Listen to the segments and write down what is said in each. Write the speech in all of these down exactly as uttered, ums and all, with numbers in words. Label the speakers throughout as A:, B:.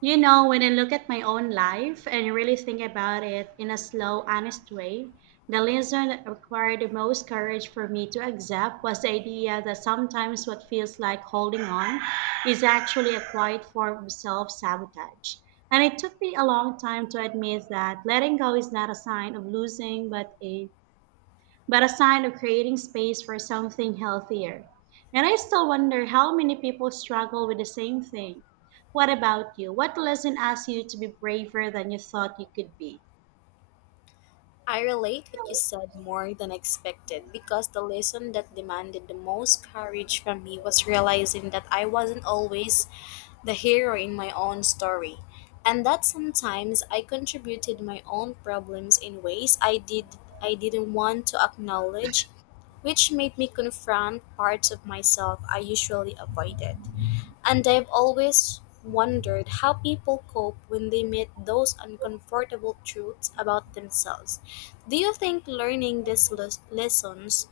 A: You know, when I look at my own life and really think about it in a slow, honest way, the lesson that required the most courage for me to accept was the idea that sometimes what feels like holding on is actually a quiet form of self sabotage. And it took me a long time to admit that letting go is not a sign of losing, but a but a sign of creating space for something healthier. And I still wonder how many people struggle with the same thing. What about you? What lesson asked you to be braver than you thought you could be?
B: I relate what you said more than expected because the lesson that demanded the most courage from me was realizing that I wasn't always the hero in my own story, and that sometimes I contributed my own problems in ways I did I didn't want to acknowledge, which made me confront parts of myself I usually avoided. And I've always wondered how people cope when they meet those uncomfortable truths about themselves. Do you think learning these les- lessons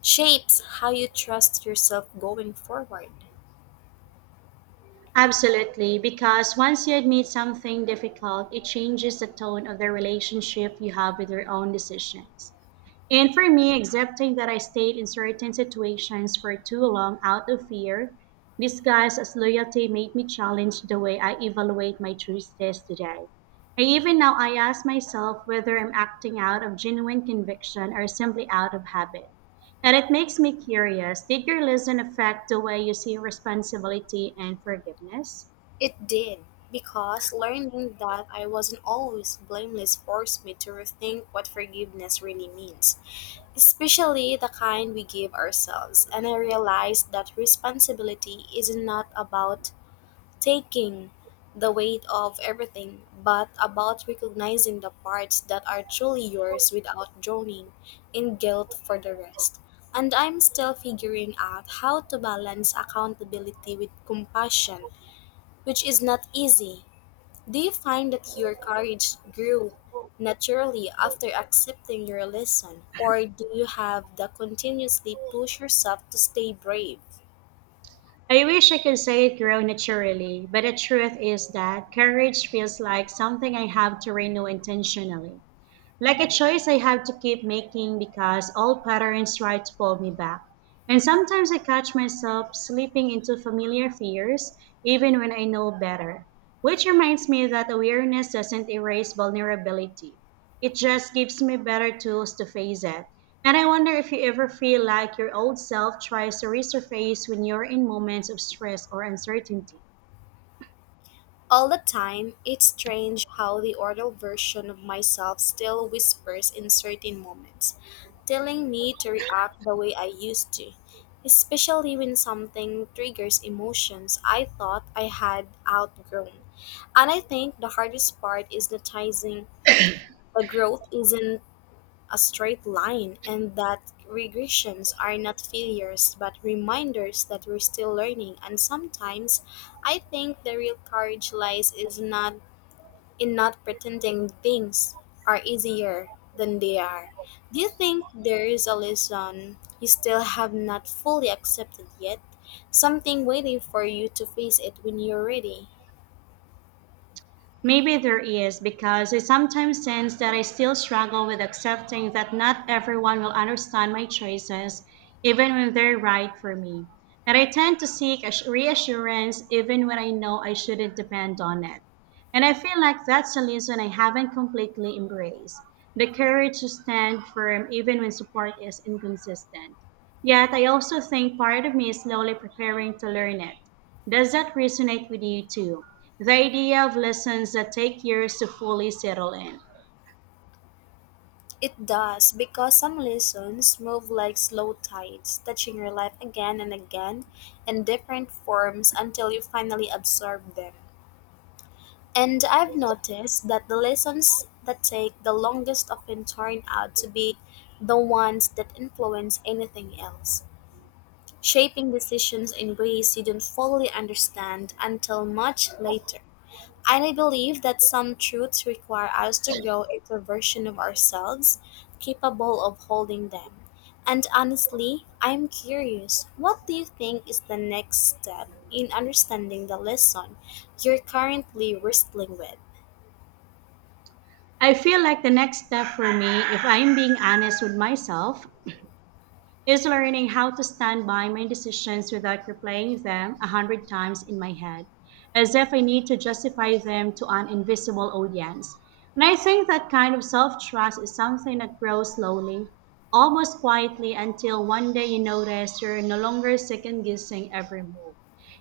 B: shapes how you trust yourself going forward?
A: Absolutely, because once you admit something difficult, it changes the tone of the relationship you have with your own decisions. And for me, accepting that I stayed in certain situations for too long out of fear, disguised as loyalty, made me challenge the way I evaluate my choices today. And even now, I ask myself whether I'm acting out of genuine conviction or simply out of habit. And it makes me curious, did your lesson affect the way you see responsibility and forgiveness?
B: It did, because learning that I wasn't always blameless forced me to rethink what forgiveness really means, especially the kind we give ourselves. And I realized that responsibility is not about taking the weight of everything, but about recognizing the parts that are truly yours without drowning in guilt for the rest. And I'm still figuring out how to balance accountability with compassion, which is not easy. Do you find that your courage grew naturally after accepting your lesson, or do you have to continuously push yourself to stay brave?
A: I wish I could say it grew naturally, but the truth is that courage feels like something I have to renew intentionally, like a choice I have to keep making because old patterns try to pull me back. And sometimes I catch myself slipping into familiar fears even when I know better, which reminds me that awareness doesn't erase vulnerability. It just gives me better tools to face it. And I wonder if you ever feel like your old self tries to resurface when you're in moments of stress or uncertainty.
B: All the time. It's strange how the adult version of myself still whispers in certain moments, telling me to react the way I used to, especially when something triggers emotions I thought I had outgrown. And I think the hardest part is noticing the growth isn't a straight line, and that regressions are not failures but reminders that we're still learning. And sometimes I think the real courage lies is not in not pretending things are easier than they are. Do you think there is a lesson you still have not fully accepted yet? Something waiting for you to face it when you're ready?
A: Maybe there is, because I sometimes sense that I still struggle with accepting that not everyone will understand my choices, even when they're right for me. And I tend to seek ass- reassurance even when I know I shouldn't depend on it. And I feel like that's a lesson I haven't completely embraced, the courage to stand firm even when support is inconsistent. Yet I also think part of me is slowly preparing to learn it. Does that resonate with you too? The idea of lessons that take years to fully settle in.
B: It does, because some lessons move like slow tides, touching your life again and again in different forms until you finally absorb them. And I've noticed that the lessons that take the longest often turn out to be the ones that influence anything else, shaping decisions in ways you don't fully understand until much later. And I believe that some truths require us to grow into a version of ourselves capable of holding them. And honestly, I'm curious, what do you think is the next step in understanding the lesson you're currently wrestling with?
A: I feel like the next step for me, if I'm being honest with myself, is learning how to stand by my decisions without replaying them a hundred times in my head, as if I need to justify them to an invisible audience. And I think that kind of self trust is something that grows slowly, almost quietly, until one day you notice you're no longer second guessing every move.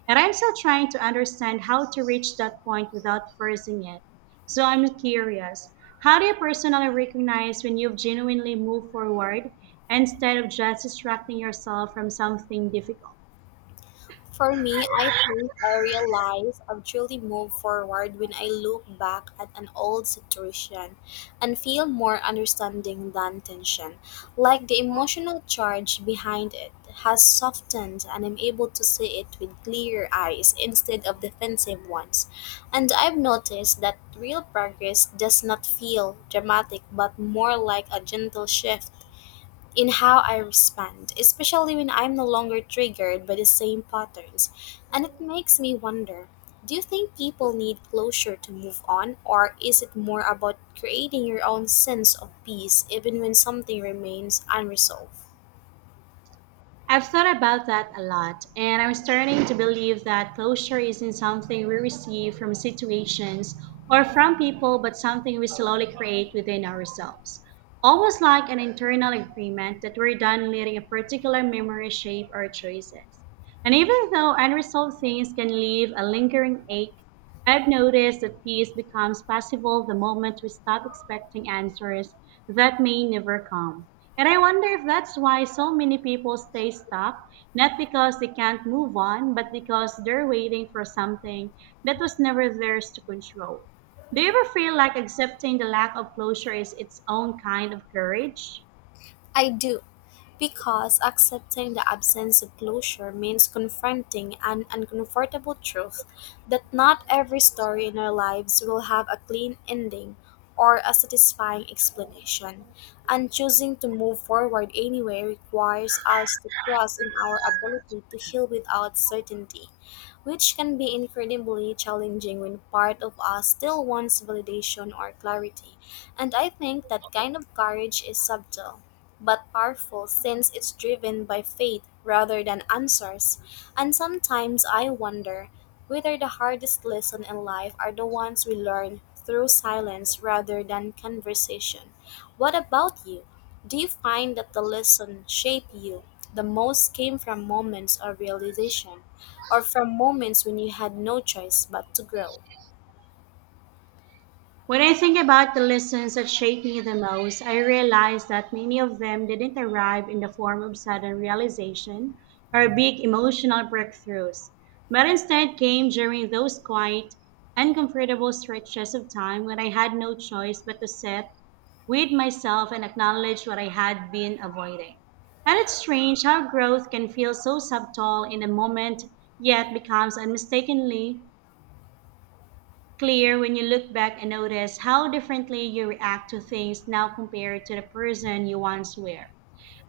A: And I'm still trying to understand how to reach that point without forcing it. So I'm curious, how do you personally recognize when you've genuinely moved forward instead of just distracting yourself from something difficult?
B: For me, I think I realize I've truly moved forward when I look back at an old situation and feel more understanding than tension, like the emotional charge behind it has softened and I'm able to see it with clear eyes instead of defensive ones. And I've noticed that real progress does not feel dramatic, but more like a gentle shift in how I respond, especially when I'm no longer triggered by the same patterns. And it makes me wonder, do you think people need closure to move on, or is it more about creating your own sense of peace even when something remains unresolved?
A: I've thought about that a lot, and I'm starting to believe that closure isn't something we receive from situations or from people, but something we slowly create within ourselves. Almost like an internal agreement that we're done letting a particular memory shape our choices. And even though unresolved things can leave a lingering ache, I've noticed that peace becomes possible the moment we stop expecting answers that may never come. And I wonder if that's why so many people stay stuck, not because they can't move on, but because they're waiting for something that was never theirs to control. Do you ever feel like accepting the lack of closure is its own kind of courage?
B: I do, because accepting the absence of closure means confronting an uncomfortable truth that not every story in our lives will have a clean ending or a satisfying explanation. And choosing to move forward anyway requires us to trust in our ability to heal without certainty, which can be incredibly challenging when part of us still wants validation or clarity. And I think that kind of courage is subtle but powerful, since it's driven by faith rather than answers. And sometimes I wonder whether the hardest lessons in life are the ones we learn through silence rather than conversation. What about you? Do you find that the lesson shape you? The most came from moments of realization, or from moments when you had no choice but to grow?
A: When I think about the lessons that shaped me the most, I realize that many of them didn't arrive in the form of sudden realization or big emotional breakthroughs, but instead came during those quiet, uncomfortable stretches of time when I had no choice but to sit with myself and acknowledge what I had been avoiding. And it's strange how growth can feel so subtle in a moment, yet becomes unmistakably clear when you look back and notice how differently you react to things now compared to the person you once were.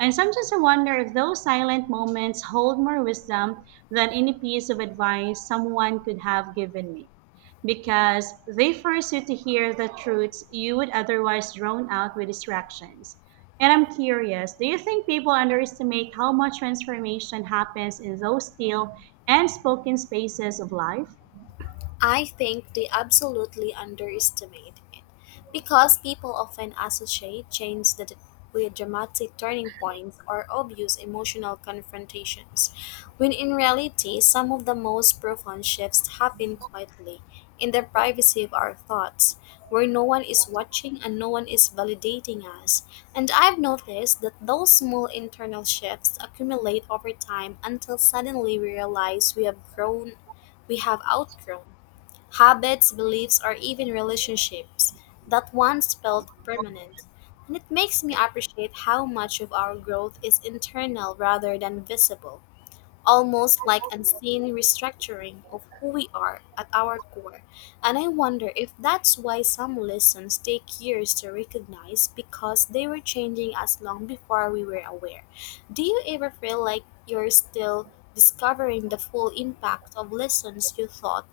A: And sometimes I wonder if those silent moments hold more wisdom than any piece of advice someone could have given me, because they force you to hear the truths you would otherwise drown out with distractions. And I'm curious, do you think people underestimate how much transformation happens in those still and spoken spaces of life?
B: I think they absolutely underestimate it, because people often associate change that- with dramatic turning points or obvious emotional confrontations, when in reality, some of the most profound shifts happen quietly in the privacy of our thoughts, where no one is watching and no one is validating us. And I've noticed that those small internal shifts accumulate over time until suddenly we realize we have grown, we have outgrown habits, beliefs, or even relationships that once felt permanent. And it makes me appreciate how much of our growth is internal rather than visible, almost like unseen restructuring of who we are at our core. And I wonder if that's why some lessons take years to recognize, because they were changing us long before we were aware. Do you ever feel like you're still discovering the full impact of lessons you thought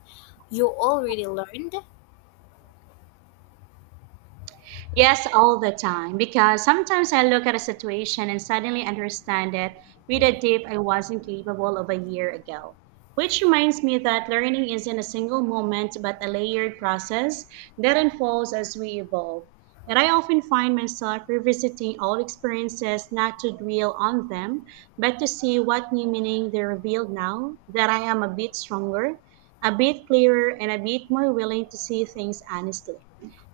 B: you already learned?
A: Yes, all the time. Because sometimes I look at a situation and suddenly understand it with a depth I wasn't capable of a year ago, which reminds me that learning isn't a single moment, but a layered process that unfolds as we evolve. And I often find myself revisiting old experiences not to dwell on them, but to see what new meaning they reveal now that I am a bit stronger, a bit clearer, and a bit more willing to see things honestly.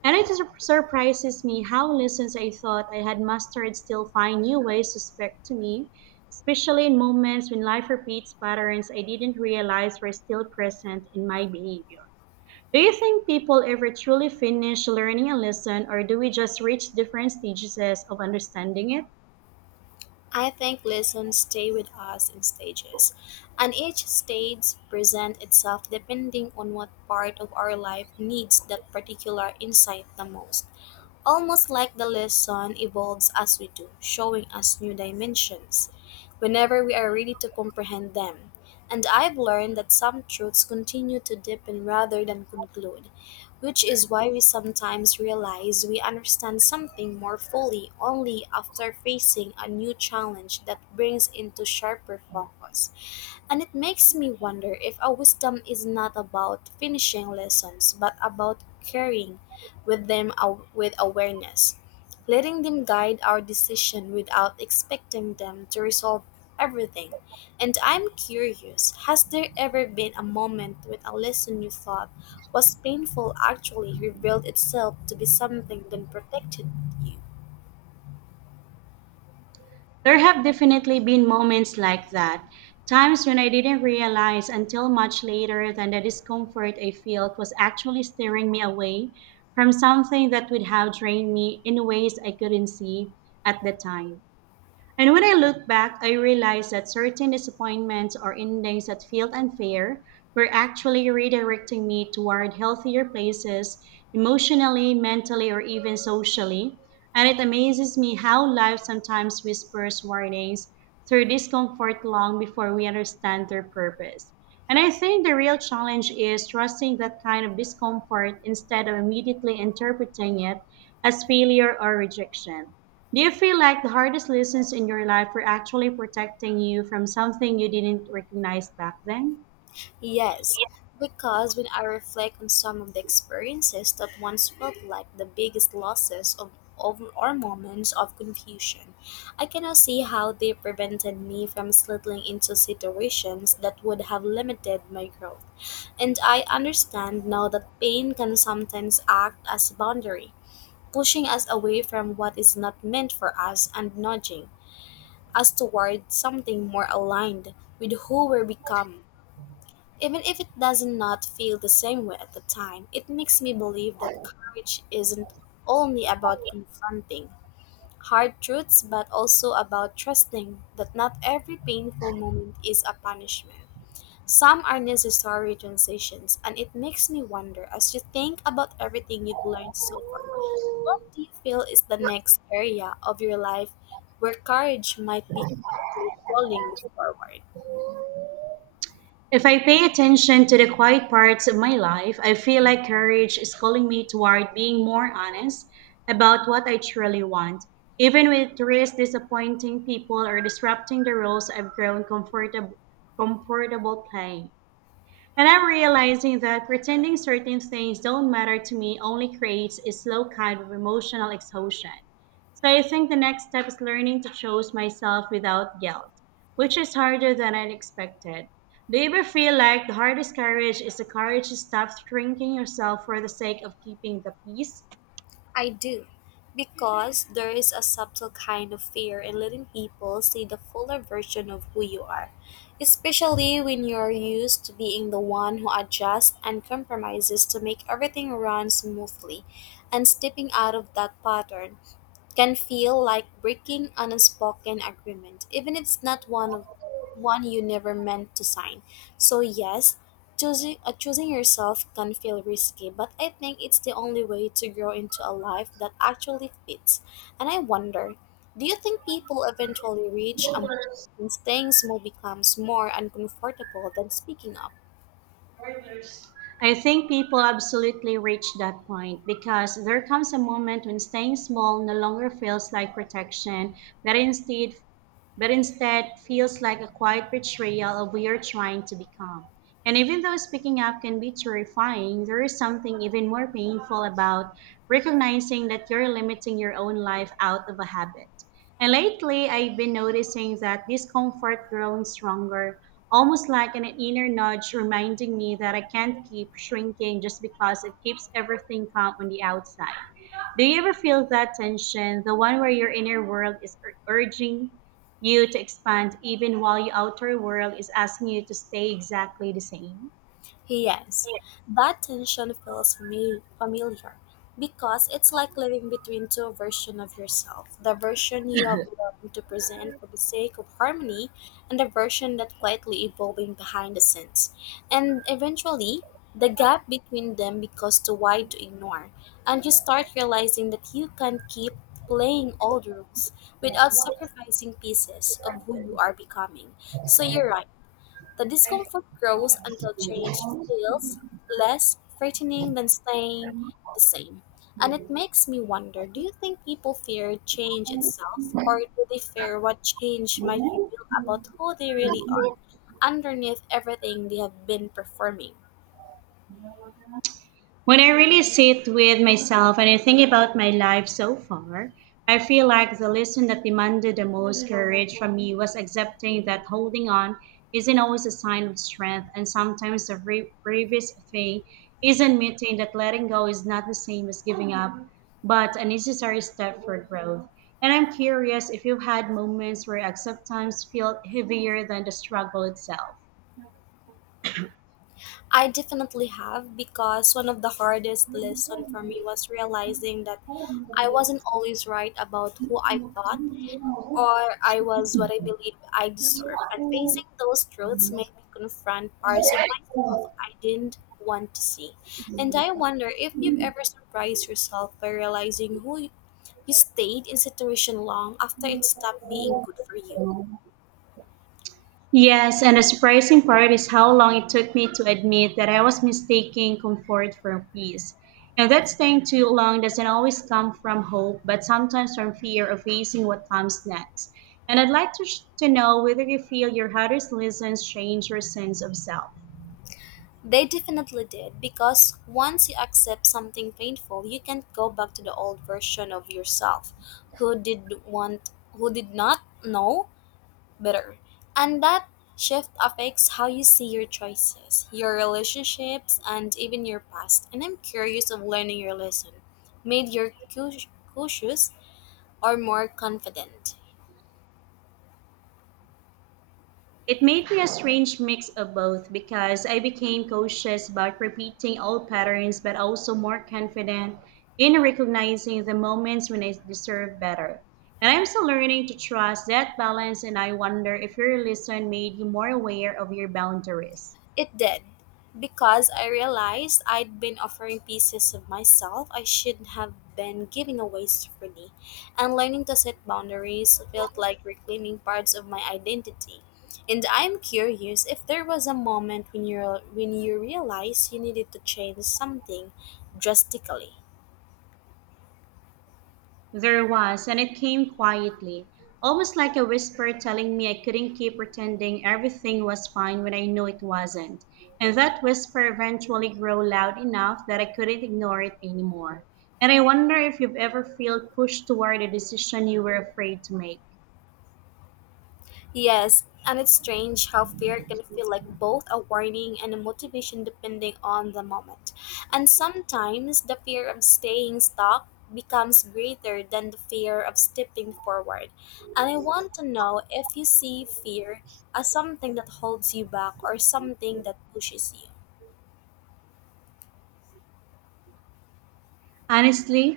A: And it sur- surprises me how lessons I thought I had mastered still find new ways to speak to me, especially in moments when life repeats patterns I didn't realize were still present in my behavior. Do you think people ever truly finish learning a lesson, or do we just reach different stages of understanding it?
B: I think lessons stay with us in stages, and each stage presents itself depending on what part of our life needs that particular insight the most, almost like the lesson evolves as we do, showing us new dimensions whenever we are ready to comprehend them. And I've learned that some truths continue to deepen rather than conclude, which is why we sometimes realize we understand something more fully only after facing a new challenge that brings into sharper focus. And it makes me wonder if our wisdom is not about finishing lessons, but about carrying with them aw- with awareness, letting them guide our decision without expecting them to resolve everything. And I'm curious, has there ever been a moment when a lesson you thought was painful actually revealed itself to be something that protected you?
A: There have definitely been moments like that, times when I didn't realize until much later that the discomfort I felt was actually steering me away from something that would have drained me in ways I couldn't see at the time. And when I look back, I realize that certain disappointments or endings that felt unfair were actually redirecting me toward healthier places emotionally, mentally, or even socially. And it amazes me how life sometimes whispers warnings through discomfort long before we understand their purpose. And I think the real challenge is trusting that kind of discomfort instead of immediately interpreting it as failure or rejection. Do you feel like the hardest lessons in your life were actually protecting you from something you didn't recognize back then?
B: Yes, because when I reflect on some of the experiences that once felt like the biggest losses of, of or moments of confusion, I cannot see how they prevented me from slipping into situations that would have limited my growth. And I understand now that pain can sometimes act as a boundary, pushing us away from what is not meant for us and nudging us toward something more aligned with who we become, even if it doesn't not feel the same way at the time. It makes me believe that courage isn't only about confronting hard truths, but also about trusting that not every painful moment is a punishment. Some are necessary transitions, and it makes me wonder, as you think about everything you've learned so far, what do you feel is the next area of your life where courage might be quietly calling you forward?
A: If I pay attention to the quiet parts of my life, I feel like courage is calling me toward being more honest about what I truly want, even with risk disappointing people or disrupting the roles I've grown comfortab- comfortable playing. And I'm realizing that pretending certain things don't matter to me only creates a slow kind of emotional exhaustion. So I think the next step is learning to choose myself without guilt, which is harder than I expected. Do you ever feel like the hardest courage is the courage to stop shrinking yourself for the sake of keeping the peace?
B: I do, because there is a subtle kind of fear in letting people see the fuller version of who you are, especially when you're used to being the one who adjusts and compromises to make everything run smoothly, and stepping out of that pattern can feel like breaking an unspoken agreement, even if it's not one of one you never meant to sign. So yes, choosing uh, choosing yourself can feel risky, but I think it's the only way to grow into a life that actually fits. And I wonder, do you think people eventually reach a moment when staying small becomes more uncomfortable than speaking up?
A: I think people absolutely reach that point, because there comes a moment when staying small no longer feels like protection, but instead but instead feels like a quiet betrayal of we are trying to become. And even though speaking up can be terrifying, there is something even more painful about recognizing that you're limiting your own life out of a habit. And lately, I've been noticing that discomfort growing stronger, almost like an inner nudge reminding me that I can't keep shrinking just because it keeps everything calm on the outside. Do you ever feel that tension, the one where your inner world is ur- urging you to expand even while your outer world is asking you to stay exactly the same?
B: Yes, that tension feels fami- familiar, because it's like living between two versions of yourself: the version you have learned to present for the sake of harmony, and the version that quietly evolving behind the scenes. And eventually, the gap between them becomes too wide to ignore, and you start realizing that you can't keep playing old rules without sacrificing pieces of who you are becoming. So you're right, the discomfort grows until change feels less frightening than staying the same. And it makes me wonder, do you think people fear change itself, or do they fear what change might reveal about who they really are underneath everything they have been performing?
A: When I really sit with myself and I think about my life so far, I feel like the lesson that demanded the most courage from me was accepting that holding on isn't always a sign of strength, and sometimes the bra- bravest thing is admitting that letting go is not the same as giving up, but a necessary step for growth. And I'm curious if you've had moments where acceptance felt heavier than the struggle itself.
B: I definitely have, because one of the hardest lessons for me was realizing that I wasn't always right about who I thought or I was what I believe I deserve. And facing those truths made me confront parts of myself I didn't want to see. And I wonder if you've ever surprised yourself by realizing who you, you stayed in situation long after it stopped being good for you.
A: Yes, and the surprising part is how long it took me to admit that I was mistaking comfort for peace, and that staying too long doesn't always come from hope, but sometimes from fear of facing what comes next. And I'd like to, sh- to know whether you feel your hardest lessons change your sense of self.
B: They definitely did, because once you accept something painful, you can't go back to the old version of yourself who did want who did not know better. And that shift affects how you see your choices, your relationships, and even your past. And I'm curious of learning your lesson. Made your cau- cautious or more confident?
A: It made me a strange mix of both, because I became cautious about repeating old patterns, but also more confident in recognizing the moments when I deserve better. And I'm still learning to trust that balance, and I wonder if your lesson made you more aware of your boundaries.
B: It did, because I realized I'd been offering pieces of myself I shouldn't have been giving away so freely, and learning to set boundaries felt like reclaiming parts of my identity. And I'm curious if there was a moment when you when you realized you needed to change something drastically.
A: There was, and it came quietly, almost like a whisper telling me I couldn't keep pretending everything was fine when I knew it wasn't. And that whisper eventually grew loud enough that I couldn't ignore it anymore. And I wonder if you've ever felt pushed toward a decision you were afraid to make.
B: Yes, and it's strange how fear can feel like both a warning and a motivation depending on the moment. And sometimes the fear of staying stuck becomes greater than the fear of stepping forward. And I want to know if you see fear as something that holds you back or something that pushes you.
A: Honestly,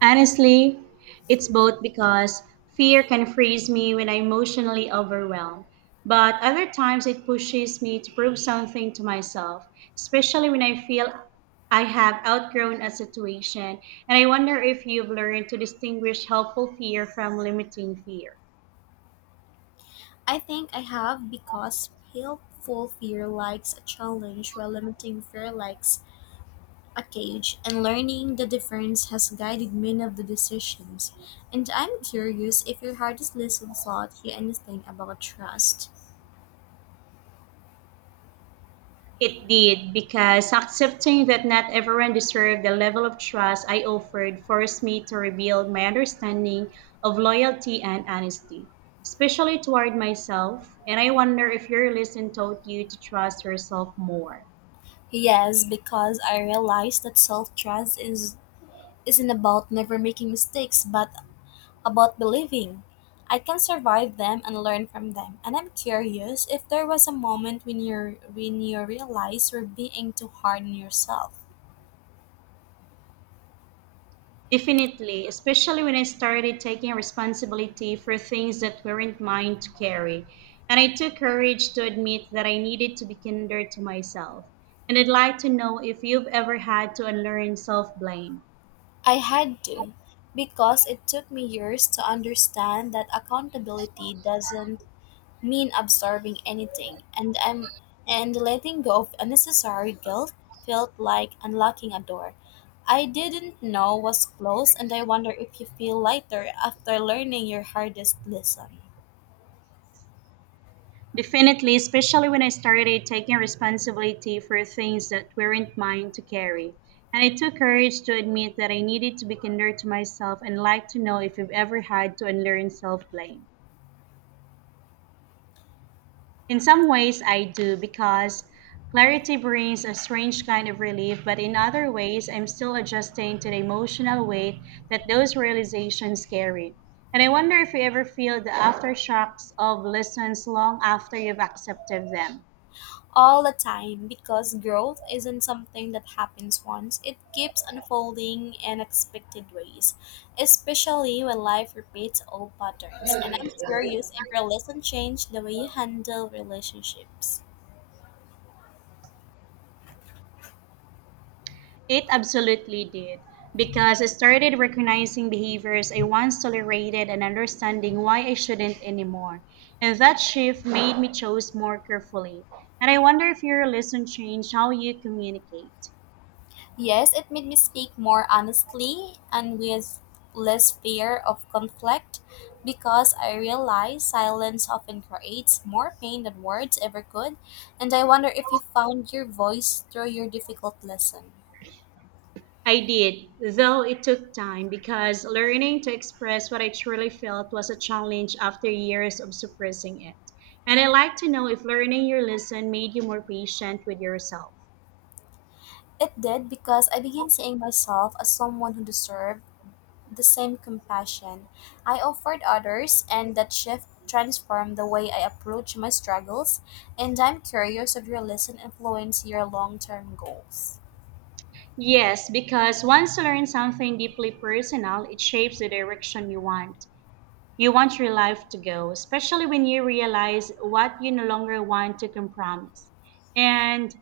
A: Honestly, it's both, because fear can freeze me when I'm emotionally overwhelmed, but other times it pushes me to prove something to myself, especially when I feel I have outgrown a situation. And I wonder if you've learned to distinguish helpful fear from limiting fear.
B: I think I have, because helpful fear likes a challenge while limiting fear likes a cage, and learning the difference has guided many of the decisions. And I'm curious if your hardest lesson taught you anything about trust.
A: It did, because accepting that not everyone deserved the level of trust I offered forced me to rebuild my understanding of loyalty and honesty, especially toward myself. And I wonder if your lesson taught you to trust yourself more.
B: Yes, because I realized that self trust is isn't about never making mistakes, but about believing I can survive them and learn from them. And I'm curious if there was a moment when you when you realized you're being too hard on yourself.
A: Definitely, especially when I started taking responsibility for things that weren't mine to carry. And I took courage to admit that I needed to be kinder to myself. And I'd like to know if you've ever had to unlearn self blame.
B: I had to, because it took me years to understand that accountability doesn't mean absorbing anything, and I'm and letting go of unnecessary guilt felt like unlocking a door I didn't know was closed, and I wonder if you feel lighter after learning your hardest lesson.
A: Definitely, especially when I started taking responsibility for things that weren't mine to carry. And it took courage to admit that I needed to be kinder to myself and like to know if you've ever had to unlearn self blame. In some ways, I do, because clarity brings a strange kind of relief, but in other ways, I'm still adjusting to the emotional weight that those realizations carry. And I wonder if you ever feel the aftershocks of lessons long after you've accepted them.
B: All the time, because growth isn't something that happens once. It keeps unfolding in unexpected ways, especially when life repeats old patterns. And I'm curious if your lesson changed the way you handle relationships.
A: It absolutely did, because I started recognizing behaviors I once tolerated and understanding why I shouldn't anymore. And that shift made me choose more carefully. And I wonder if your lesson changed how you communicate.
B: Yes, it made me speak more honestly and with less fear of conflict, because I realize silence often creates more pain than words ever could. And I wonder if you found your voice through your difficult lesson.
A: I did, though it took time, because learning to express what I truly felt was a challenge after years of suppressing it. And I'd like to know if learning your lesson made you more patient with yourself.
B: It did, because I began seeing myself as someone who deserved the same compassion I offered others, and that shift transformed the way I approach my struggles. And I'm curious if your lesson influenced your long term goals.
A: Yes, because once you learn something deeply personal, it shapes the direction you want. You want your life to go, especially when you realize what you no longer want to compromise. And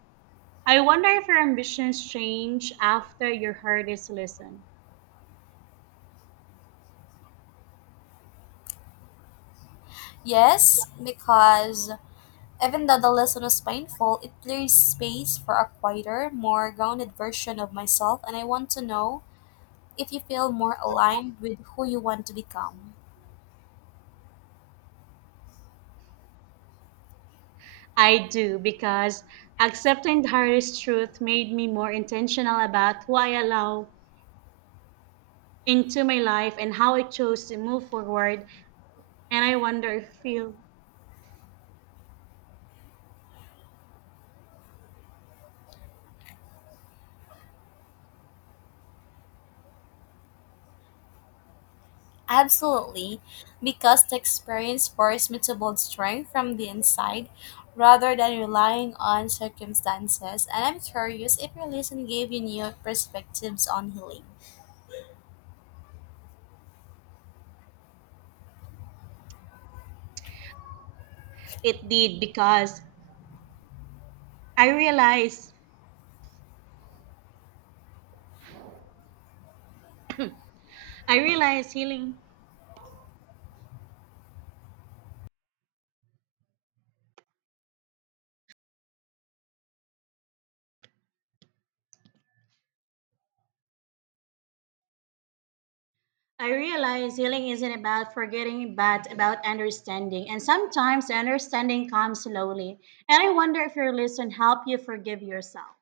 A: I wonder if your ambitions change after your hardest lesson.
B: Yes, because even though the lesson was painful, it clears space for a quieter, more grounded version of myself, and I want to know if you feel more aligned with who you want to become.
A: I do, because accepting the hardest truth made me more intentional about who I allow into my life and how I chose to move forward. And I wonder if you
B: Absolutely, because the experience forced me to build strength from the inside rather than relying on circumstances. And I'm curious if your lesson gave you new perspectives on healing.
A: it did because I realized I realize healing I realize healing isn't about forgetting but about understanding, and sometimes the understanding comes slowly. And I wonder if your lesson helped you forgive yourself.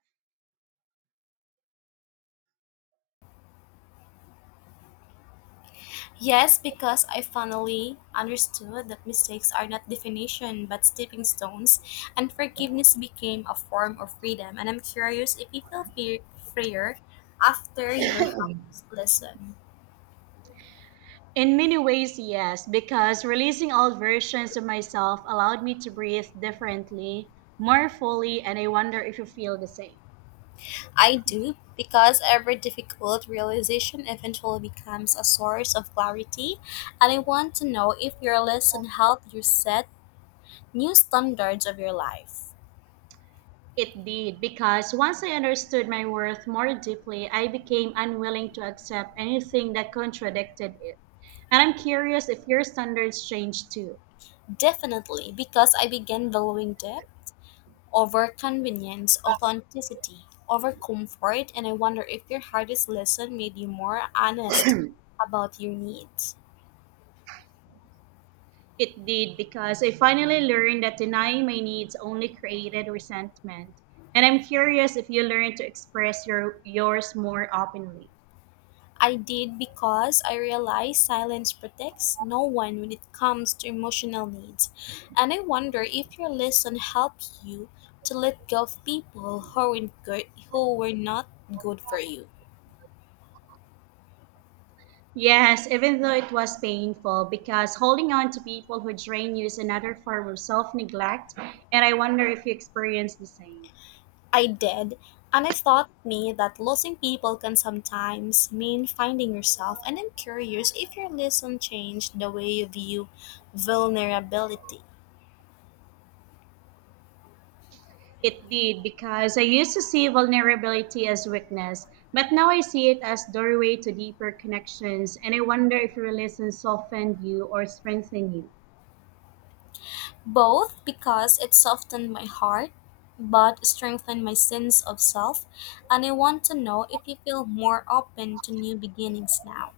B: Yes, because I finally understood that mistakes are not definition but stepping stones, and forgiveness became a form of freedom. And I'm curious if you feel fe- freer after your hardest lesson.
A: In many ways, yes, because releasing old versions of myself allowed me to breathe differently, more fully, and I wonder if you feel the same.
B: I do, because every difficult realization eventually becomes a source of clarity, and I want to know if your lesson helped you set new standards of your life.
A: It did, because once I understood my worth more deeply, I became unwilling to accept anything that contradicted it. And I'm curious if your standards changed too.
B: Definitely, because I began valuing depth over convenience, authenticity over comfort, and I wonder if your hardest lesson made you more honest about your needs.
A: It did, because I finally learned that denying my needs only created resentment. And I'm curious if you learned to express your yours more openly.
B: I did, because I realize silence protects no one when it comes to emotional needs. And I wonder if your lesson helped you to let go of people who were good, who were not good for you.
A: Yes, even though it was painful, because holding on to people who drain you is another form of self-neglect, and I wonder if you experienced the same.
B: I did, and it taught me that losing people can sometimes mean finding yourself. And I'm curious if your lesson changed the way you view vulnerability.
A: It did because I used to see vulnerability as weakness, but now I see it as doorway to deeper connections, and I wonder if your religion softened you or strengthened you.
B: Both, because it softened my heart but strengthened my sense of self, and I want to know if you feel more open to new beginnings now.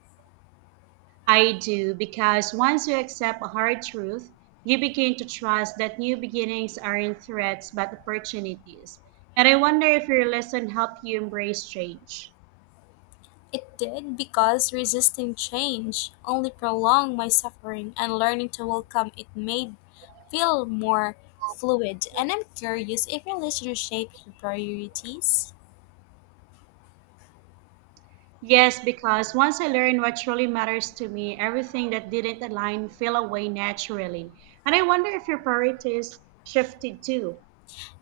A: I do, because once you accept a hard truth, you begin to trust that new beginnings aren't threats but opportunities. And I wonder if your lesson helped you embrace change.
B: It did, because resisting change only prolonged my suffering, and learning to welcome it made feel more fluid. And I'm curious if relationship your priorities.
A: Yes, because once I learned what truly matters to me, everything that didn't align fell away naturally. And I wonder if your priorities shifted too.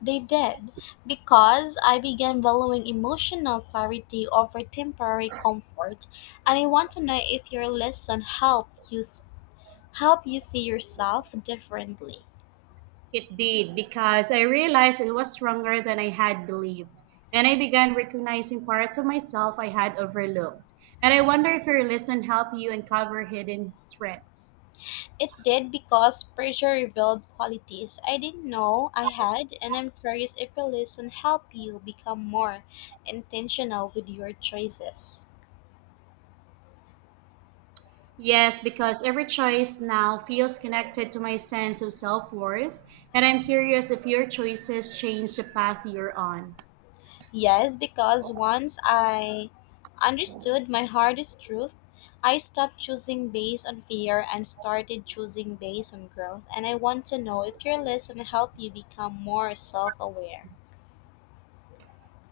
B: They did, because I began valuing emotional clarity over temporary comfort, and I want to know if your lesson helped you s- help you see yourself differently.
A: It did, because I realized it was stronger than I had believed. And I began recognizing parts of myself I had overlooked. And I wonder if your lesson helped you uncover hidden strengths.
B: It did, because pressure revealed qualities I didn't know I had, and I'm curious if your lesson helped you become more intentional with your choices.
A: Yes, because every choice now feels connected to my sense of self worth. And I'm curious if your choices changed the path you're on.
B: Yes, because once I understood my hardest truth, I stopped choosing based on fear and started choosing based on growth. And I want to know if your lesson helped you become more self aware.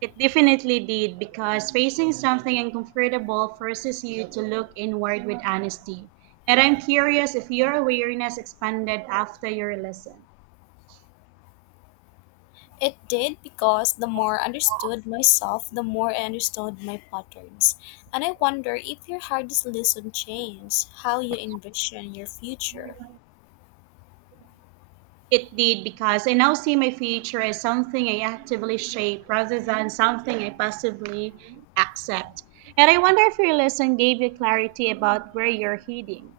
A: It definitely did, because facing something uncomfortable forces you to look inward with honesty. And I'm curious if your awareness expanded after your lesson.
B: It did, because the more I understood myself, the more I understood my patterns. And I wonder if your hardest lesson changed how you envision your future.
A: It did, because I now see my future as something I actively shape rather than something I passively accept. And I wonder if your lesson gave you clarity about where you're heading.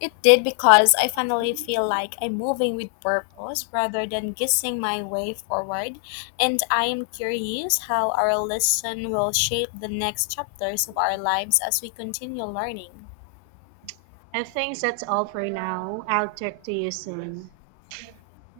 B: It did, because I finally feel like I'm moving with purpose rather than guessing my way forward, and I am curious how our lesson will shape the next chapters of our lives as we continue learning.
A: I think that's all for now. I'll talk to you soon.